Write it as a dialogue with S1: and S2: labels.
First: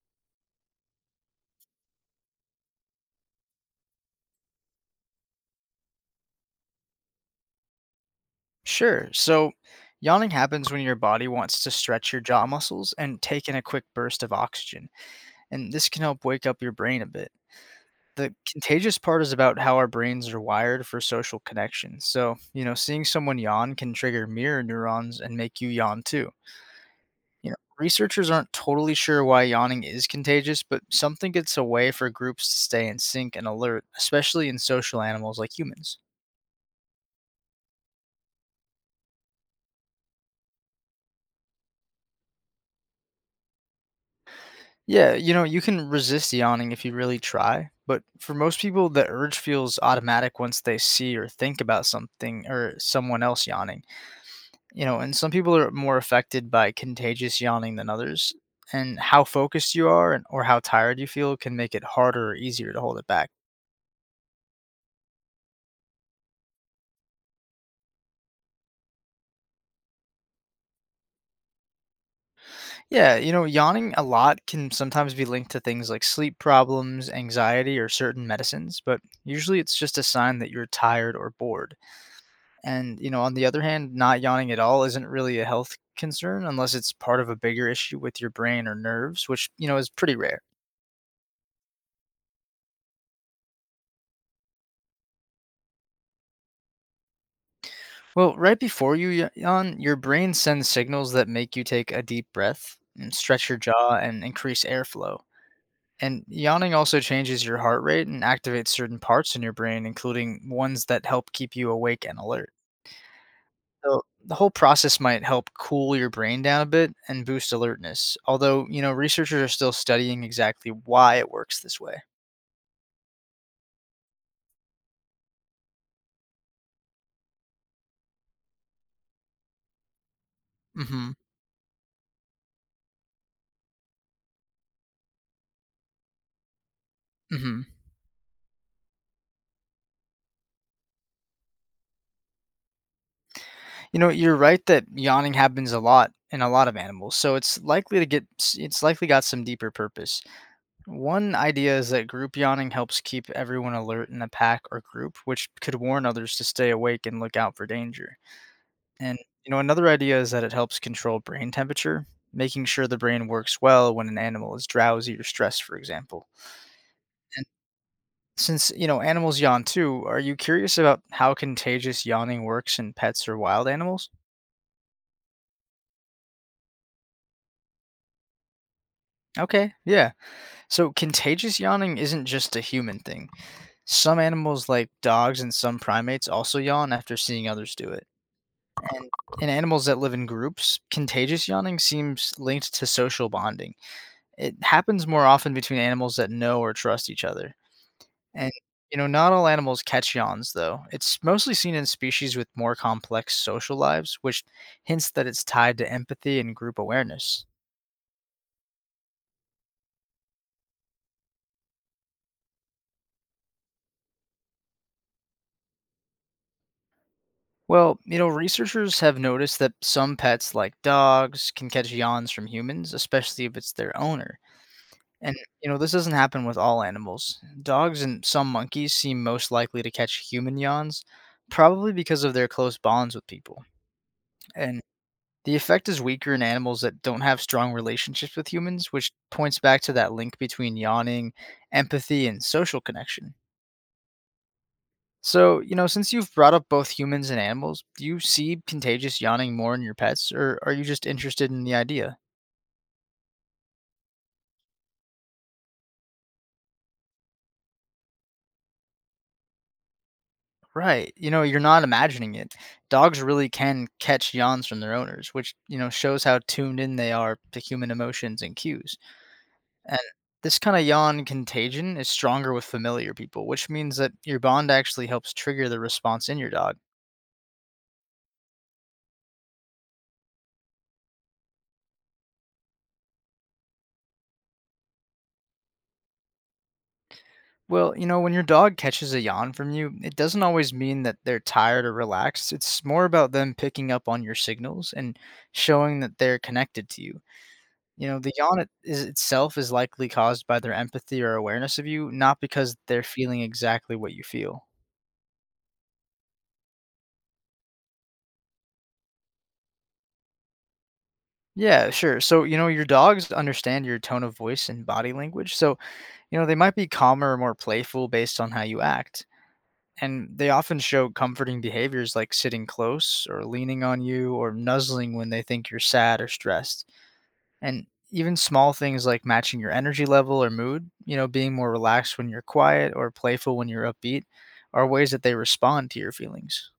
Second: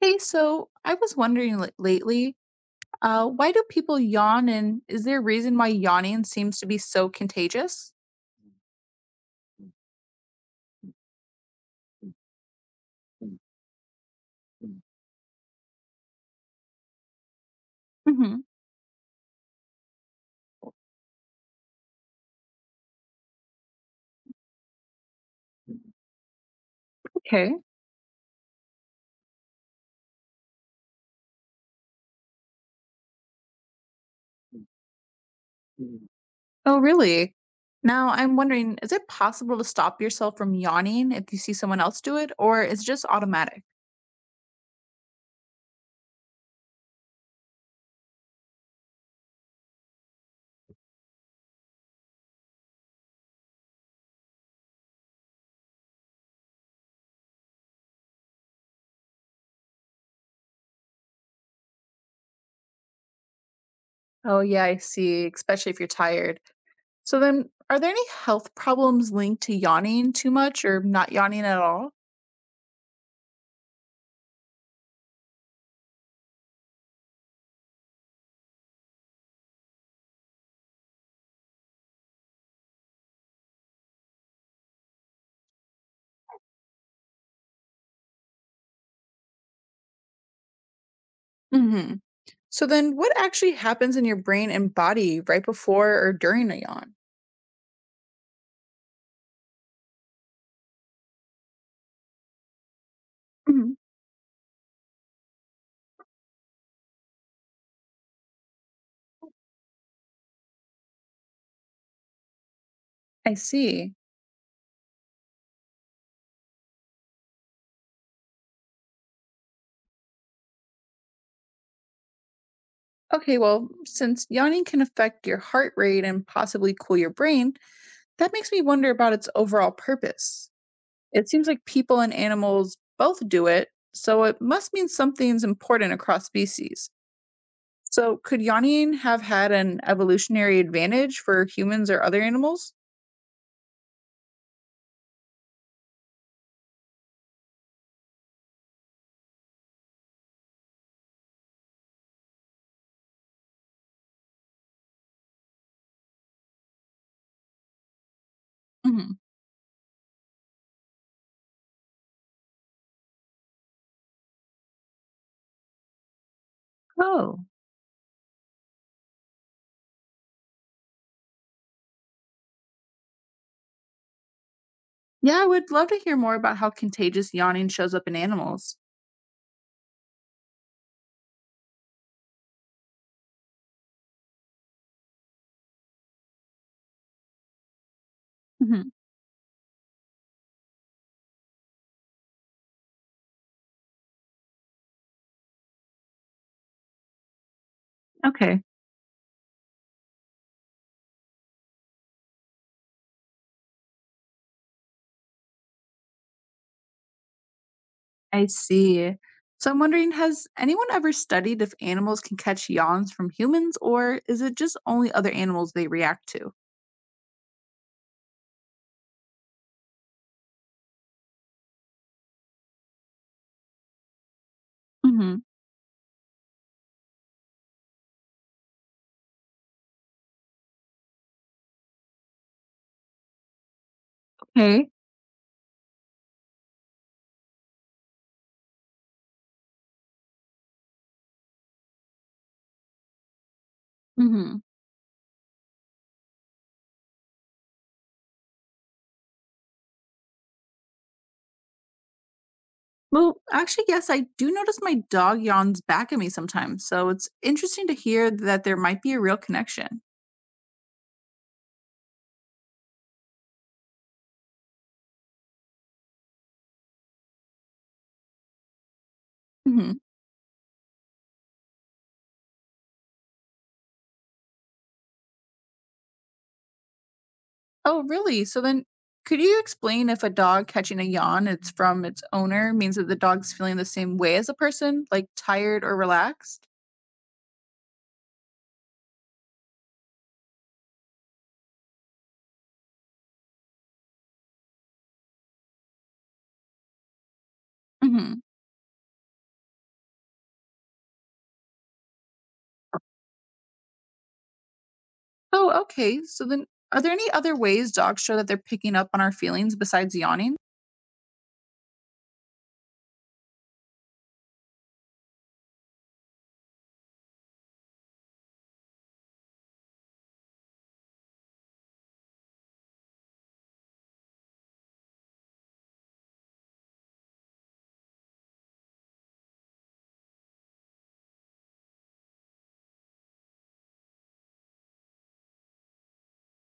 S1: Hey, so I was wondering lately, why do people yawn, and is there a reason why yawning seems to be so contagious?
S2: Sure. So, yawning happens when your body wants to stretch your jaw muscles and take in a quick burst of oxygen, and this can help wake up your brain a bit. The
S1: Hmm.
S2: contagious part is about how our brains are wired for social connection. So, seeing someone yawn can trigger mirror neurons and make you yawn too.
S1: Okay.
S2: Researchers aren't totally sure why yawning is contagious, but some think it's a way for groups to stay in sync and alert, especially in social animals like humans.
S1: Mm. Oh, really? Now I'm wondering, is it possible to stop yourself from yawning if you see someone else do it, or is it just automatic?
S2: Yeah, you can resist yawning if you really try, but for most people, the urge feels automatic once they see or think about something or someone else yawning. And some people are more affected by contagious yawning than others, and how focused you are or how tired you feel can make it harder or easier to hold it back.
S1: Oh, yeah, I see, especially if you're tired. So then, are there any health problems linked to yawning too much or not yawning at all?
S2: Yeah, yawning a lot can sometimes be linked to things like sleep problems, anxiety, or certain medicines, but usually it's just a sign that you're tired or bored. And, on the other hand, not yawning at all isn't really a health concern unless it's part of a bigger issue with your brain or nerves, which, is pretty rare.
S1: Hmm. So then, what actually happens in your brain and body right before or during a yawn?
S2: Well, right before you yawn, your brain sends signals that make you take a deep breath, and stretch your jaw, and increase airflow. And yawning also changes your heart rate and activates certain parts in your brain, including ones that help keep you awake and alert.
S1: I see.
S2: So, the whole process might help cool your brain down a bit and boost alertness, although, researchers are still studying exactly why it works this way.
S1: Okay, well, since yawning can affect your heart rate and possibly cool your brain, that makes me wonder about its overall purpose.
S2: Hmm.
S1: It seems like people and animals both do it, so it must mean something's important across species.
S2: Hmm.
S1: So, could yawning have had an evolutionary advantage for humans or other animals?
S2: You're right that yawning happens a lot in a lot of animals, so it's likely to get, s- it's likely got some deeper purpose. One idea is that group yawning helps keep everyone alert in a pack or group, which could warn others to stay awake and look out for danger.
S1: Hmm.
S2: And, another idea is that it helps control brain temperature, making sure the brain works well when an animal is drowsy or stressed, for example.
S1: Oh,
S2: And since, animals yawn too, are you curious about how contagious yawning works in pets or wild animals?
S1: yeah, I would love to hear more about how contagious yawning shows up in animals.
S2: Okay, yeah. So contagious yawning isn't just a human thing. Some animals, like dogs and some primates, also yawn after seeing others do it.
S1: Mhm.
S2: And in animals that live in groups, contagious yawning seems linked to social bonding. It happens more often between animals that know or trust each other. And,
S1: Okay.
S2: not all animals catch yawns, though. It's mostly seen in species with more complex social lives, which hints that it's tied to empathy and group awareness.
S1: I see. So I'm wondering, has anyone ever studied if animals can catch yawns from humans, or is it just only other animals they react to?
S2: Well, researchers have noticed that some pets, like dogs, can catch yawns from humans, especially if it's their owner. And,
S1: Hmm.
S2: this doesn't happen with all animals. Dogs and some monkeys seem most likely to catch human yawns, probably because of their close bonds with people. And
S1: Okay.
S2: The effect is weaker in animals that don't have strong relationships with humans, which points back to that link between yawning, empathy, and social connection.
S1: Hmm.
S2: So, since you've brought up both humans and animals, do you see contagious yawning more in your pets, or are you just interested in the idea?
S1: Well, actually, yes, I do notice my dog yawns back at me sometimes. So it's interesting to hear that there might be a real connection.
S2: Right. You're not imagining it. Dogs really can catch yawns from their owners, which, shows how tuned in they are to human emotions and cues.
S1: Hmm.
S2: And this kind of yawn contagion is stronger with familiar people, which means that your bond actually helps trigger the response in your dog.
S1: Oh, really? So then, could you explain if a dog catching a yawn it's from its owner means that the dog's feeling the same way as a person, like tired or relaxed?
S2: Well, when your dog catches a yawn from you, it doesn't always mean that they're tired or relaxed. It's more about them picking up on your signals and showing that they're connected to you. The yawn it- is itself is likely caused by their empathy or awareness of you, not because they're feeling exactly what you feel.
S1: Oh, okay. So then, are there any other ways dogs show that they're picking up on our feelings besides yawning?
S2: Yeah, sure. So, your dogs understand your tone of voice and body language. So, they might be calmer or more playful based on how you act, and they often show comforting behaviors like sitting close or leaning on you or nuzzling when they think you're sad or stressed. And even small things like matching your energy level or mood, being more relaxed when you're quiet or playful when you're upbeat, are ways that they respond to your feelings.